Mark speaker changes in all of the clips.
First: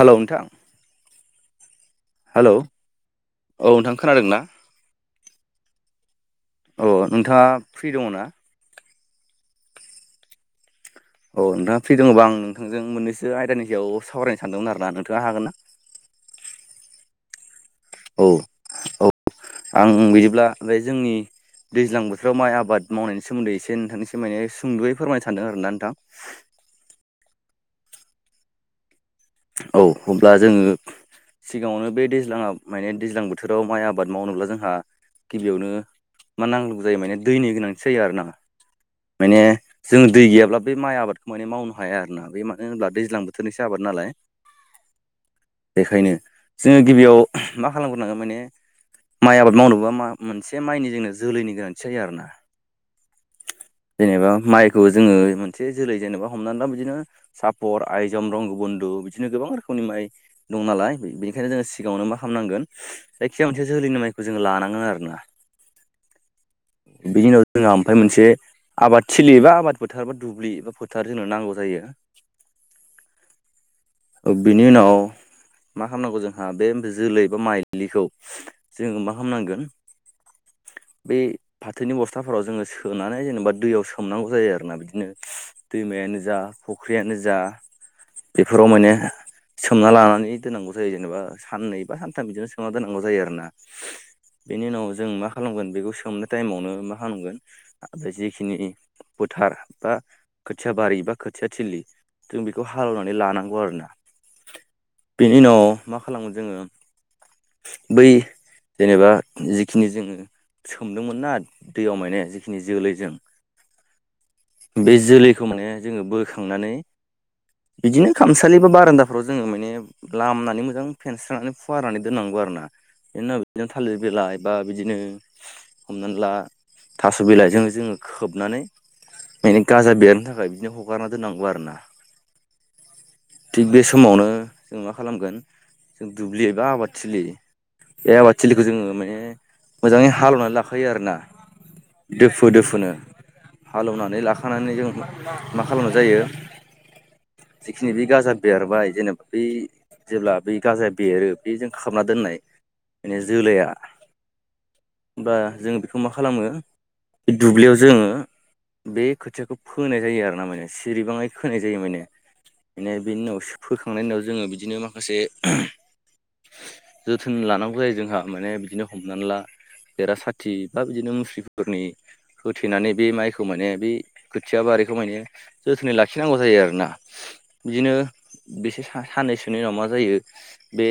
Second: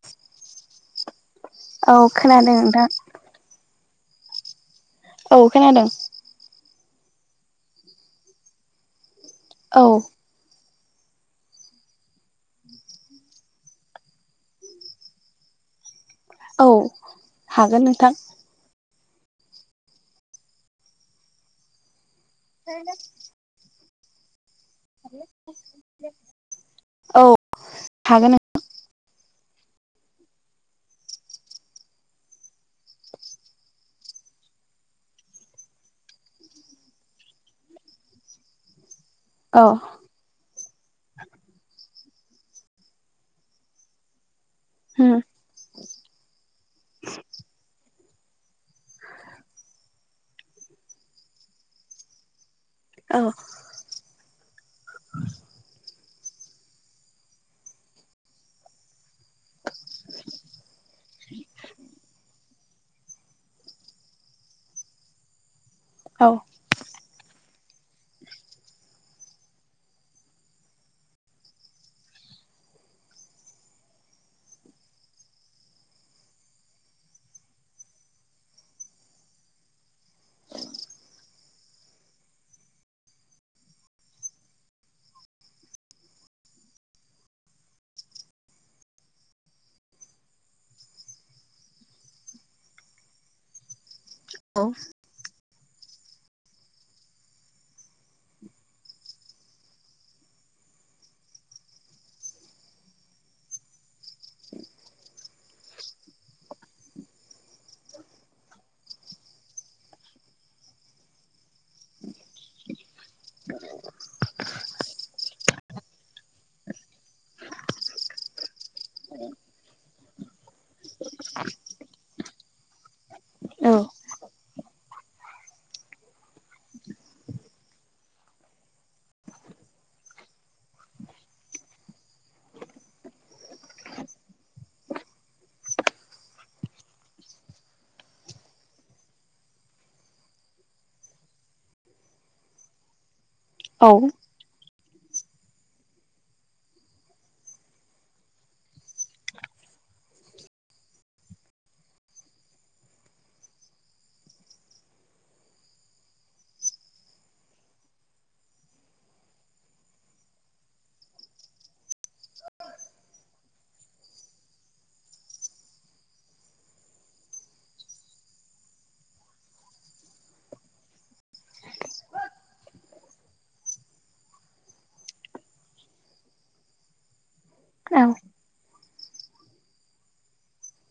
Speaker 1: हेल' नोंथां।
Speaker 2: औ खोनादों नोंथां।
Speaker 1: औ नोंथां खोनादों ना?
Speaker 2: औ खोनादों।
Speaker 1: अ नोंथाङा फ्रि दङ ना?
Speaker 2: औ।
Speaker 1: औ नोंथाङा फ्रि दङबा आं नोंथांजों मोननैसो आयदानि सायाव सावरायनो सानदोंमोन आर ना नोंथाङा हागोन ना?
Speaker 2: औ हागोन नोंथां।
Speaker 1: औ औ आं बिदिब्ला बे जोंनि दैज्लां बोथोराव माइ आबाद मावनायनि सोमोन्दै एसे नोंथांनिसिम माने सुंदुयै फोरमायनो सानदों आर ना नोंथां।
Speaker 2: औ हागोन
Speaker 1: औ होमब्ला जोङो सिगाङावनो बे दैज्लङा माने दैज्लां बोथोराव माइ आबाद मावनोब्ला जोंहा गिबियावनो मा नांगौ जायो माने दैनि गोनांथि जायो आरो ना। माने
Speaker 2: औ
Speaker 1: जों दै गैयाब्ला बे माइ आबादखौ माने मावनो हाया आरोना बे मानो होनब्ला दैज्लां बोथोरनिसो आबाद नालाय।
Speaker 2: उम्म।
Speaker 1: बेखायनो जोङो गिबियाव मा खालामग्रोनांगोन माने माइ आबाद मावनोबा मा मोनसे माइनि जोंनो जोलैनि गोनांथि जायो आरोना।
Speaker 2: औ।
Speaker 1: जेनेबा माइखौ जोङो मोनसे जोलै जेनेबा हमनानै दा बिदिनो सापर आइजम रंग बधु बिदिनो गोबां रोखोमनि माइ दं नालाय बेनिखायनो जोङो सिगाङावनो मा खालामनांगोन जायखिजाया मोनसे जोलैनिनो माइखौ जों लानांगोन आरोना।
Speaker 2: औ
Speaker 1: बिनि उनाव जोंहा ओमफ्राय मोनसे आबाद थिलि एबा आबाद फोथार बा दुब्लि एबा फोथार जोंनो नांगौ जायो। ओ बिनि उनाव मा खालामनांगौ जोंहा बे जोलै बा माइलिखौ जोङो मा खालामामनांगोन? बे फाथोनि बस्थाफोराव जोङो सोनानै जेनेबा दैयाव सोमनांगौ जायो आरोना बिदिनो। दैमायानो जा फुख्रियानो जा बेफोराव माने सोमना लानानै दोननांगौ जायो जेनेबा साननै बा सानथाम बिदिनो सोमना दोननांगौ जायो आरोना।
Speaker 2: औ
Speaker 1: बेनि उनाव जों मा खालामगोन बेखौ सोमनो टाइमावनो मा खालामगोन बे जिखिनि फोथार बा खोथिया बारि बा खोथिया थिलि जों बेखौ हालेवनानै लानांगौ आरोना।
Speaker 2: [inaudible]
Speaker 1: बेनि उनाव मा खालामगोन जोङो? बै जेनेबा जिखिनि जोङो सोमदोंमोनना दैयाव माने जिखिनि जोलैजों
Speaker 2: औ [unintelligible]
Speaker 1: बे जोलैखौ माने जोङो बोखांनानै बिदिनो खामसालि बा बारान्दाफ्राव जोङो माने लामनानै मोजां फेनस्रनानै फुवारनानै दोननांगौ आरो ना। बेनि उनाव बिदिनो
Speaker 2: औ
Speaker 1: थालिर बिलाइ बा बिदिनो हमनानै ला थास' बिलाइजों जोङो खोबनानै माने गाजा बेरनो थाखाय बिदिनो हगारना दोननांगौ आरो ना। थिग बे समावनो जों मा खालामगोन? जों दुब्लि बा आबाद थिलि बे आबादथिलिखौ जोङो माने मोजाङै हालेवनानै लाखायो आरो ना। दोफो दोफोनो,
Speaker 2: औ
Speaker 1: हालेवनानै लाखानानै जों मा खालामनाय जायो? जिखिनि बे गाजा बेरबाय जेनेबा बै जेब्ला बै गाजाया बेरो बेजों खाबना दोननाय माने जोलैया बा जों बेखौ मा खालामो बे दुब्लियाव जोङो बे खोथियाखौ फोनाय जायो आरो ना माने सिरिबाङै खोनाय जायो माने। माने बेनि उनाव फोखांनायनि उनाव जोङो बिदिनो माखासे जोथोन लानांगौ जायो जोंहा माने बिदिनो हमनानै ला बेरा साथि बा बिदिनो मुस्रिफोरनि होथेनानै बे माइखौ माने बे खोथिया बारिखौ माने जोथोनै लाखिनांगौ जायो आरोना। बिदिनो बेसे साननैसोनि उनाव मा जायो बे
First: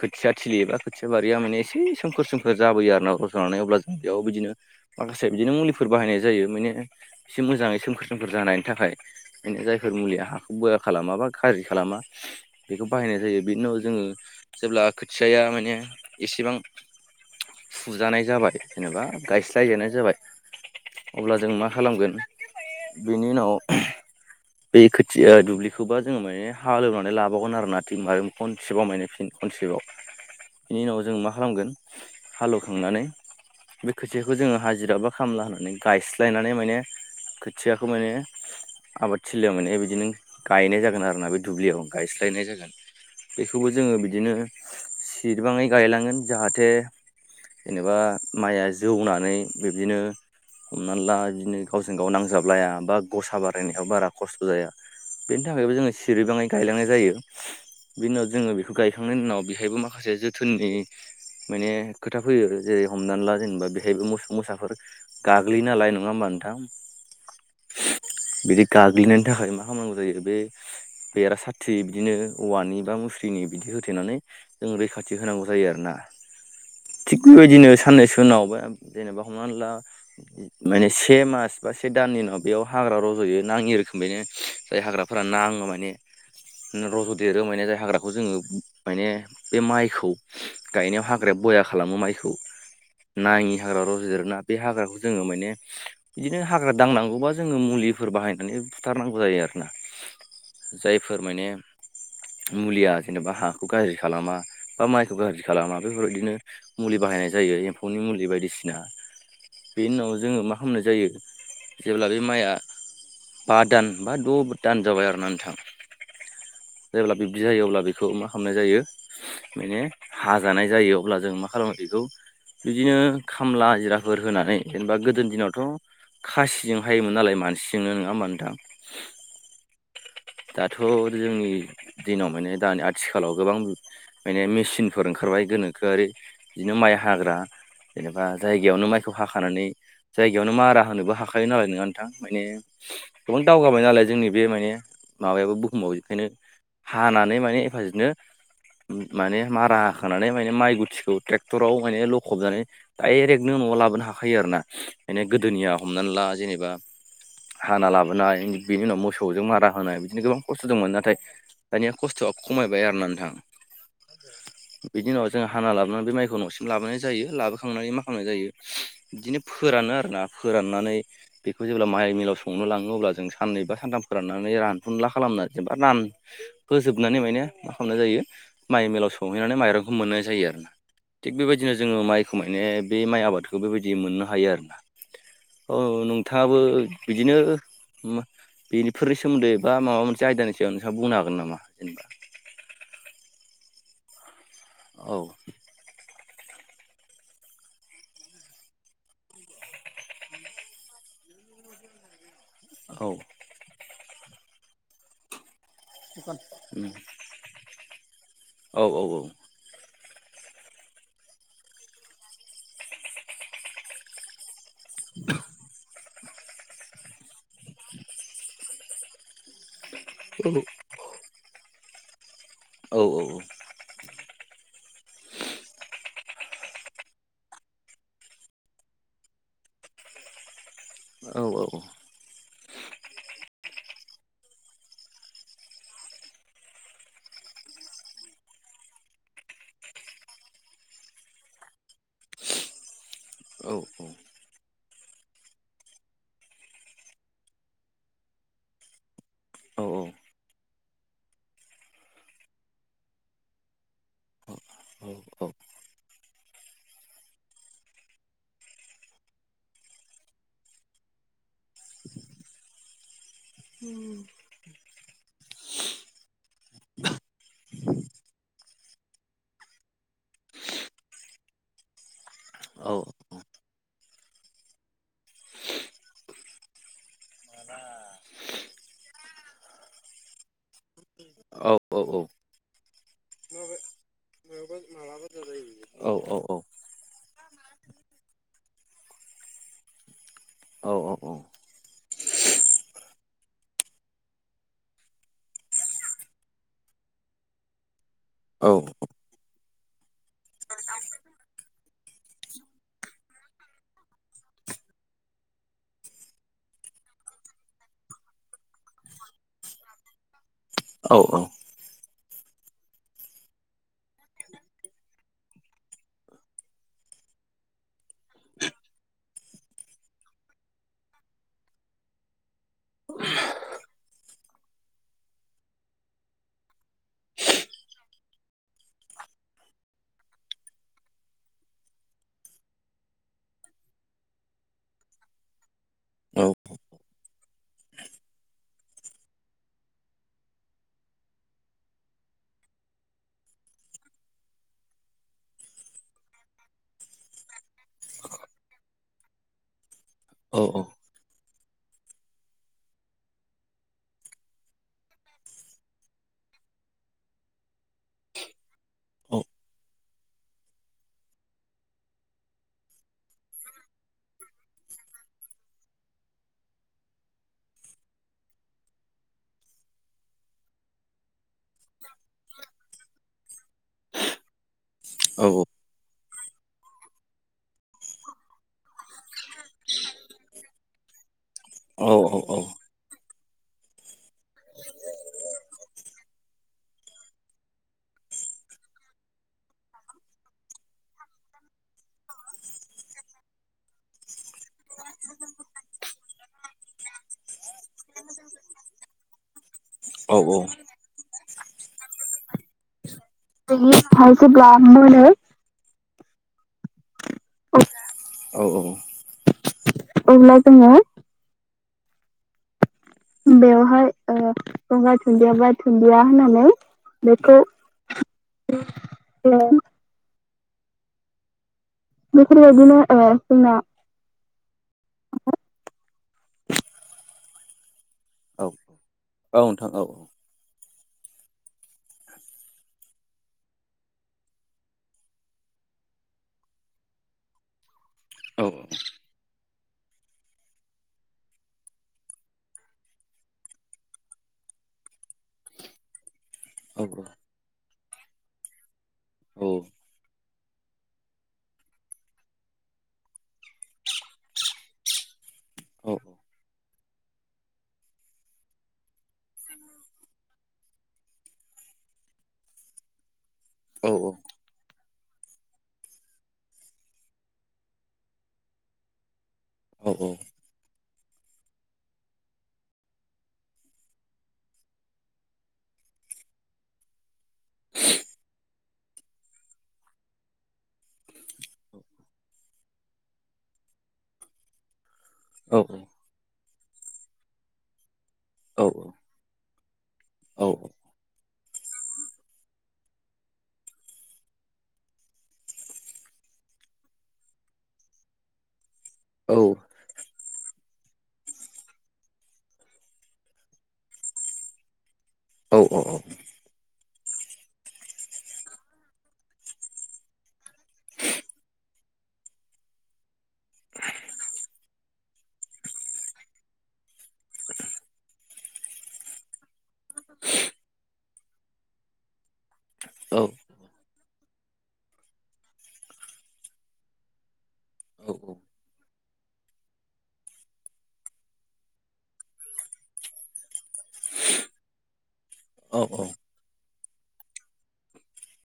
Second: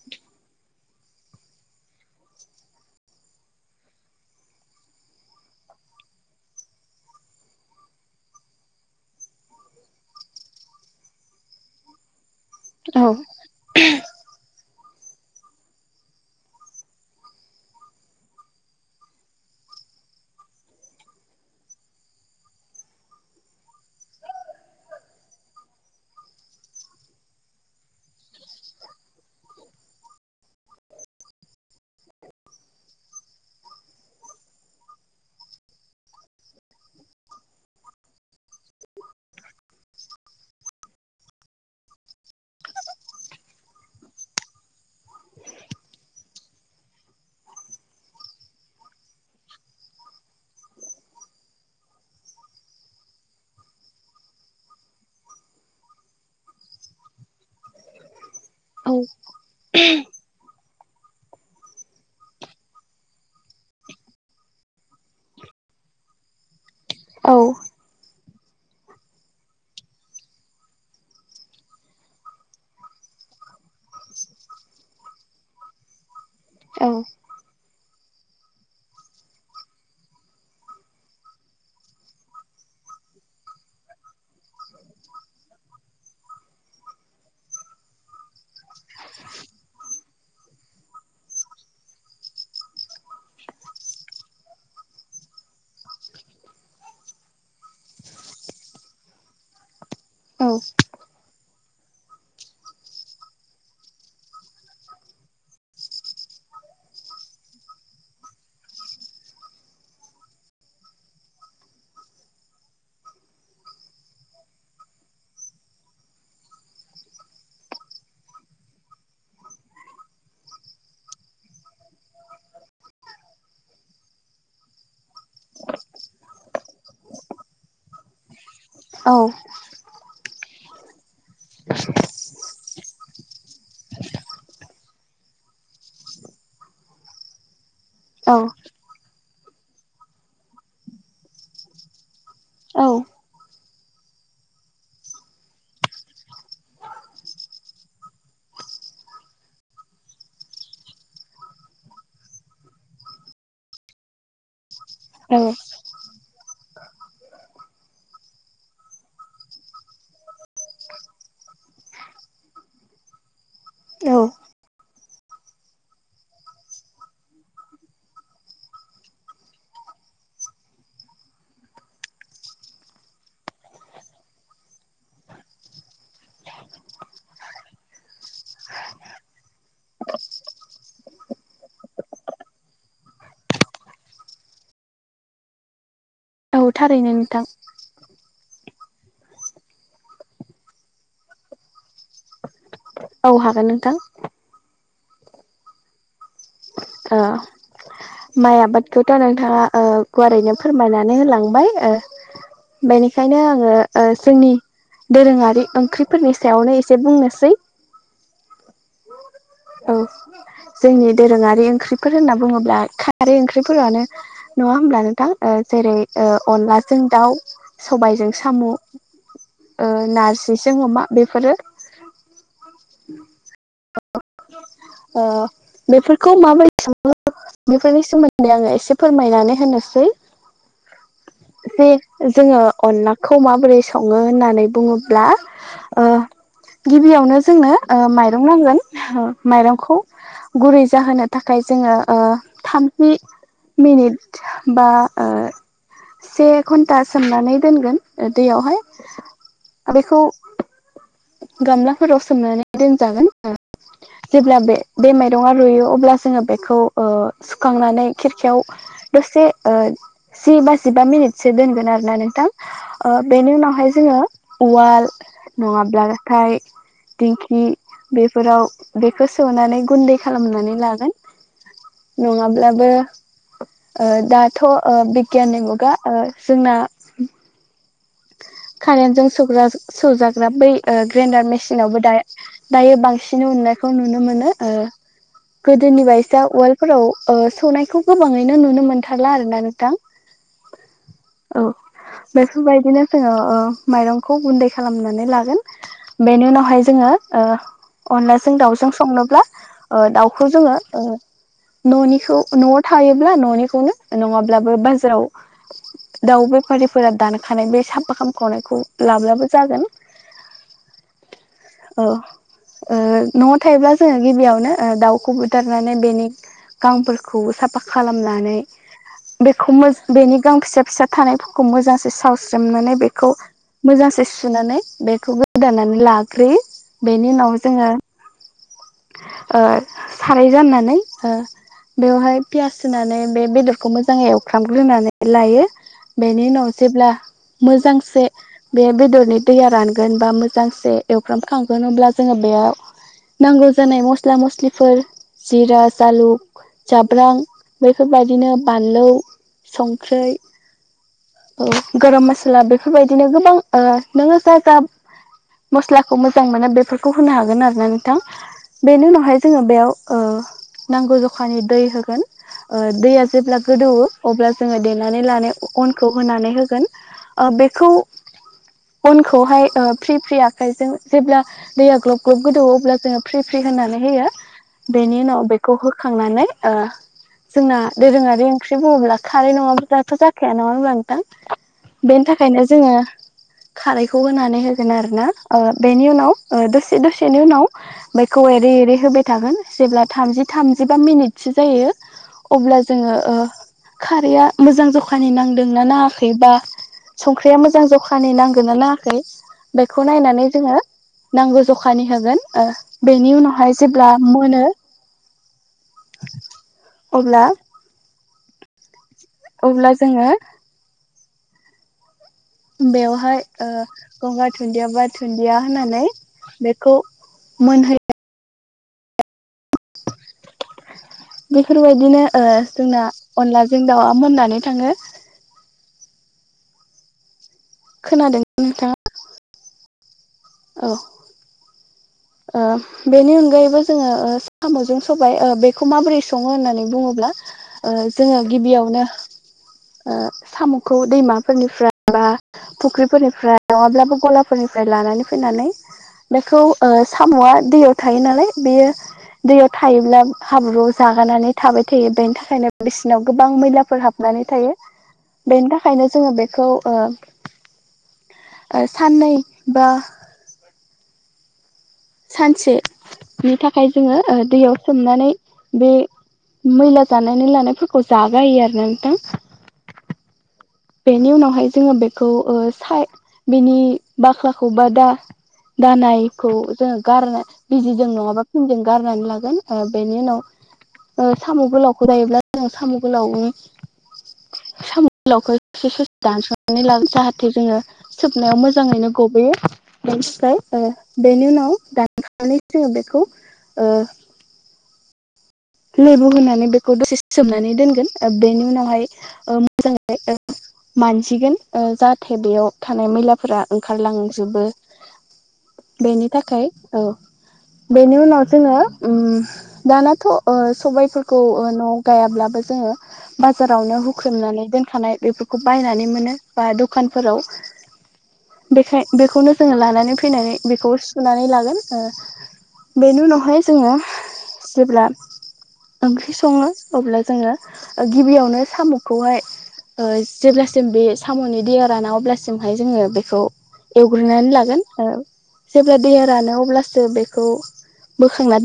Speaker 1: खोथिया थिलि एबा खोथिया बारिया माने एसे सोमखोर सोमखोर जाबोयो आरो ना रज' नानै अब्ला जों बेयाव बिदिनो माखासे बिदिनो मुलिफोर बाहायनाय जायो माने एसे मोजाङै सोमखोर सोमखोर जानायनि थाखाय बेनो जायफोर मुलिया हा बया खालामा बा गाज्रि खालामा बेखौ बाहायनाय जायो। बिनि उाव जोङो जेब्ला खोथियाया माने एसेबां फुजानाय जाबाय जेनेबा गायस्लायजानाय जाबाय अब्ला जों मा खालामगोन [inaudible] बेनि उनाव बे खो थिया दुब्लिखौबा जोङो माने हालेवनानै लाबावगोन आरो ना थिं मा खनसेबाव माने फिन खनसेबाव। बेनि उनाव जों मा खालामगोन? हालेव खांनानै बे खोथियाखौ जोङो हाजिरा बा खामला होननानै गायस्लायनानै माने खोथियाखौ माने आबादथिलियाव माने बिदि बिदिनो गायनाय जागोन आरो ना बे दुब्लियाव गायस्लायनाय जागोन। बेखौबो जोङो बिदिनो सिरबाङै गायलांगोन जाहाथे जेनेबा माइया जौनानै बिब्दिनो हमना ला बिदिनो गावजों गाव नांजाबलाया बा गसा बारायनायाव बारा खस्थ' जाया। बेनि थाखायबो जोङो सिरिबाङै गायलांनाय जायो बिनि उनाव जोङो बे खौ गायखांनायनि उनाव बेहायबो माखासे जोथोननि माने खोथा फैयो जेरै हमनानै ला जेनेबा बेहायबो मोसौ मोसाफोर गाग्लियो नालाय नङा होमबा नोंथां।
Speaker 2: औ
Speaker 1: [inaudible] बिदि गाग्लिनायनि थाखाय मा खालामनांगौ जायो बे बेरा सारथि बिदिनो औवानि बा मुस्रिनि बिदि होथेनानै जों रैखाथि होनांगौ जायो आरोना। थिग बेबायदिनो साननैसो उनाव बा जेनेबा हमना ला माने से मास बा से दाननि उनाव बेयाव हाग्रा रज'यो नाङि रोखोमैनो। जाय हाग्राफोरा नाङो माने रज'देरो माने जाय हाग्राखौ जोङो मायने बे माइखौ गायनायाव हाग्राया बया खालामो माइखौ। नाङि हाग्रा रज'देरो ना बे हाग्राखौ जोङो मायने बिदिनो हाग्रा दांनांगौबा जोङो मुलिफोर बाहायनानै बुथारनांगौ जायो आरो ना
Speaker 2: औ
Speaker 1: जायफोर मायने मुलिया जेनेबा हाखौ गाज्रि खालामा बा माइखौ गाज्रि खालामा बेफोरबायदिनो मुलि बाहायनाय जायो एम्फौनि मुलि बायदिसिना। बेनि उनाव जोङो मा खालामनाय जायो जेब्ला बे माइआ बादान बा द' दानजाबाय आरोना नोंथां जेब्ला बिब्दि जायो अब्ला बेखौ मा खालामनाय जायो मायने हाजानाय जायो अब्ला जों मा खालामो बेखौ बिदिनो खामला हाजिराफोर होनानै जेनेबा गोदोनि दिनावथ' खासिजों हायोमोन नालाय मानसिजोंनो नोङा होमबा नोंथां।
Speaker 2: औ
Speaker 1: दाथ' जोंनि दिनाव माने दानि आद थिखालाव गोबां माने मेसिनफोर ओंखारबाय गोनोखोयारि बिदिनो माइ हाग्रा। जेनेबा
Speaker 2: औ
Speaker 1: जायगायावनो माइखौ हाखानानै जायगायावनो मारा होनोबो हाखायोन नालाय नोङा नों थां माने गोबां दावगाबाय नालाय जोंनि बे माने माबायाबो बुहुमाव बेखायनो हानानै माने एफाजेनो माने मारा होखांनानै माने माइ गुथिखौ ट्रेक्टराव माने लखबनानै डाइरेक्टनो न'आव लाबोनो हाखायो आरो ना। माने गोदोनिया हमनानै ला जेनेबा हाना लाब ना बेनि उनाव मोसौजों मारा होनाय बिदिनो गोबां खस्थ' दंमोन नाथाय दानिया खस्थ'आ खमायबाय आरो ना नोंथां। बिनि उनाव जों हाना लाबोनानै बे माइखौ न'सिम लाबोनाय जायो लाबोखांनानै मा खालामनाय जायो बिदिनो फोरानो आरोना फोराननानै बेखौ जेब्ला माइ मिलाव सौनो लांङो ङो अब्ला जों साननै बा सानथाम फोराननानै रानफुनला खालामना जेनेबा रान होजोबनानै माने मा खालामनाय जायो माइ मिलाव सौहैनानै माइरंखौ मोननाय जायो आरो ना। थिग बेबायदिनो जोंङो माइखौ माने बे माइ आबादखौ बेबायदि मोननो हायो आरोना। अ
Speaker 2: औ
Speaker 1: नोंथांङाबो
Speaker 2: थारैनो
Speaker 1: बिदिनो
Speaker 2: नोंथां
Speaker 1: मो बेफोरनि सोमोन्दै बा माबा मोनसे आयदानि सायाव नोंसांङा बुंनो हागोन नामा जेनेबा
Speaker 2: औ हागोन नोंथां।
Speaker 1: औ
Speaker 2: ओ माइ आबादखौथ' नोंथाङा ओ गुवारैनो फोरमायनानै होलांबाय ओ। बेनिखायनो आङो ओ जोंनि दोरोङारि ओंख्रिफोरनि सायावनो एसे बुंनोसै।
Speaker 1: औ-औ-औ।
Speaker 2: औ जोंनि दोरोङारि ओंख्रिफोर होनना बुङोब्ला खारि ओंख्रिफोरानो नङा होमब्ला नोंथां ओ जेरै ओ अनलाजों दाउ सबायजों साम' नारजिजोंं अमा बेफोरो
Speaker 1: औ-औ-औ
Speaker 2: ओ बेफोरखौ माबोरै सोङो बेफोरनि सोमोन्दै आङो एसे फोरमायनानै होनोसै।
Speaker 1: औ औ
Speaker 2: जोंङो अनलाखौ माबोरै संङो होननानै बुंङोब्ला ओ गिबियावनो जोंनो ओ माइरं नांगोन। ओ माइरंखौ गुरै जाहोनो थाखाय जोंङो ओ थाम जि मिनिट बा ओ से घन्टा सोमनानै दोनगोन दैयावहाय बेखौ गामलाफोराव सोमनानै दोनजागोन। जेब्ला बे बै माइरंङा रुइयो अब्ला जोंङो बेखौ ओ सुखांनानै खिरखायाव दसे ओ जि बा जिबा मिनिटसो दोनगोन आरोना नोंथां ओ बेनि उनावहाय जोंङो उवाल नंङाब्लाथाय दिंखि फोराव बेखौ सोवनानै गुन्दै खालामनानै लागोन। नंङाब्लाबो ओ दाथ ओ बिगियाननि मुगा ओ जोंना कारेन्टजों स्रौग्रा सो सोजाग्रा बै ग्रेन्डार मेसिनावबो दा दायो बांसिन उननायखौ नुनो मोनो ओ गोदोनि बायसा उवालफोराव ओ सौनायखौ गोबांङैनो नुनो मोनथारला आरो ना नोंथां।
Speaker 1: [unintelligible] औ औ औ
Speaker 2: औ बेफोरबायदिनो जोंङो ओ माइरंखौ गुन्दै खालामनानै लागोन बेनि उनावहाय जोंङो ओ अनलाजों दाउजों संनोब्ला ओ दाउखौ जोंङो ओ ननिखौ नआव थायोब्ला ननिखौनो नंङाब्लाबो बाजाराव दाउ बेफारिफोरा दानखानाय बे साब फा खामखनायखौ लाब्लाबो जागोन।
Speaker 1: औ औ
Speaker 2: ओ ओ नआव थायोब्ला जोंङो गिबियावनो ओ दाउखौ बुथारनानै बेनि गांफोरखौ साफा खालामनानै बेखौ मोज बेनि गाव फिसा-फिसा थानायफोरखौ मोजांसे सावस्रोमनानै बेखौ मोजांसे सुनानै बेखौ गोदानानै लाग्रोयो। बेनि उनाव जोंङो ओ साराय जाननानैओ बेवहाय पियास होनानै बे बेदरखौ मोजांङै एवफ्रामग्रोनानै लायो। बेनि उनाव जेब्ला मोजांसे बे बेदरनि दैया रानगोन बा मोजांसे एवफ्रामखांगोन अब्ला जोंङो बेयाव नांगौ जानाय मस्ला मस्लिफोर जिरा जालुक जाब्रां बेफोरबायदिनो बानलु संख्रै
Speaker 1: औ-औ
Speaker 2: ओ गरम मसला बेफोरबायदिनो गोबां नोंङो जा जा मस्लाखौ मोजां मोनो बेफोरखौ होनो हागोन आरो ना नोंथां बेनि उनावहाय जोंङो बेयाव ओ‌ नांगौ जखानि दै होगोन ओ दैया जेब्ला गोदौवो अब्ला जोंङो देनानै लानाय अनखौ होनानै होगोन। ओ बेखौ अनखौहाय ओ फ्रि-फ्रि आखाइजों जेब्ला दैया ग्लब ग्लब गोदौ अब्ला जोंङो फ्रि फ्रि होनानै होयो बेनि उनाव बेखौ होखांनानै ओ जोंना दोरोंङारि ओंख्रि बुंङोब्ला खारै नंङाब्ला दाथ' जाखाया नंङा होनब्ला नोंथां? बेनि थाखायनो जोंङो खारैखौ होनानै होगोन आरो ना ओ बेनि उनाव दसे दसेनि उनाव बेखौ एरै-एरै होबाय थागोन जेब्ला थामजि थामजिबा मिनिटसो जायो अब्ला जोंङो ओ‌ खारैया मोजां जखानि नांदोंना नांङाखै बा संख्रिया मोजां जखानि नांगोना नांङाखै बेखौ नायनानै जोंङो नांगौ जखानि होगोन ओ बेनि उनावहाय जेब्ला
Speaker 1: हाय
Speaker 2: मोनो
Speaker 1: जेब्ला मोनो
Speaker 2: अब्ला
Speaker 1: औ औ
Speaker 2: अब्ला जोङो
Speaker 1: जोङ
Speaker 2: बेवहाय ओ
Speaker 1: बेवहाय ओ
Speaker 2: दुन्दिया बा
Speaker 1: गंगार दुन्दिया बा
Speaker 2: होनानै
Speaker 1: दुन्दिया होननानै
Speaker 2: बेखौ
Speaker 1: बेखौ
Speaker 2: मोनहै
Speaker 1: ओ
Speaker 2: बेफोरबायदिनो ओ
Speaker 1: बेफोरबायदिनो
Speaker 2: जोंना
Speaker 1: ओ जोंना
Speaker 2: अनलाजों दाउआ मोननानै थाङो खोनादों
Speaker 1: औ
Speaker 2: नोंथाङा
Speaker 1: औ नोंथां औ
Speaker 2: औ ओ बेनि अनगायैबो जोङो साम'जों सबाय बेखौ माबोरै सङो होननानै बुङोब्ला ओ जोङो गिबियावनो ओ साम'खौ दैमाफोरनिफ्राय बा फुख्रिफोरनिफ्राय नङाब्लाबो गलाफोरनिफ्राय लानानै फैनानै बेखौ ओ साम'आ दैयाव थायो नालाय बेयो दैयाव थायोब्ला हाब्रुआव जागानानै थाबाय थायो बेनि थाखायनो बिसिनाव गोबां मैलाफोर हाबनानै थायो बेनि थाखायनो जोङो बेखौ ओ साननै बा सानसेनि थाखाय जोङो ओ दैयाव सोमनानै बे मैला जानायनि लानायफोरखौ जागायो आरो ना नोंथां
Speaker 1: औ औ
Speaker 2: बेनि उनावहाय जोङो बेखौ ओ साय बिनि बाख्लाखौ बा दा दानायखौ जोङो गारनो बिजिजों नङाबा फिनजों गारनानै लागोन ओ बेनि उनाव ओ साम' गोलावखौ जायोब्ला जों साम' गोलाव नि साम' गोलावखौ ससे दानसनानानै ला जाहाथे जोङो सोबनायाव मोजाङैनो गबोयो बेनिफ्राय ओ बेनि उनाव दानखांनानै जोङो बेखौ लेबु होनानै बेखौ दसे सोमनानै दोनगोन बेनि उनावहाय ओ मोजां ए [unintelligible] [inaudible] मानजिगोन ओ जाहाथे बेयाव थानाय मैलाफोरा ओंखारलांजोबो बेनि थाखाय औ बेनि उनाव जोङो ओ दानाथ' ओ सबायफोरखौ ओ न'आव गायाब्लाबो जोङो बाजारावनो हुख्रेमनानै दोनखानाय बेफोरखौ बायनानै मोनो बा दखानफोराव
Speaker 1: [unintelligible]
Speaker 2: बेखाय बेखौनो जोङो लानानै फैनानै बेखौ सुनानै लागोन ओ। बेनि उनावहाय जोङो जेब्ला ओंख्रि सङो अब्ला जोङो गिबियावनो साम' बेखौहाय ओ जेब्लासिम बे साम'नि दैयाव राना अब्लासिमहाय जोङो बेखौ एवग्रोननानै लागोन ओ जेब्ला दैया रानो अब्लासो बेखौ बोखांना दोन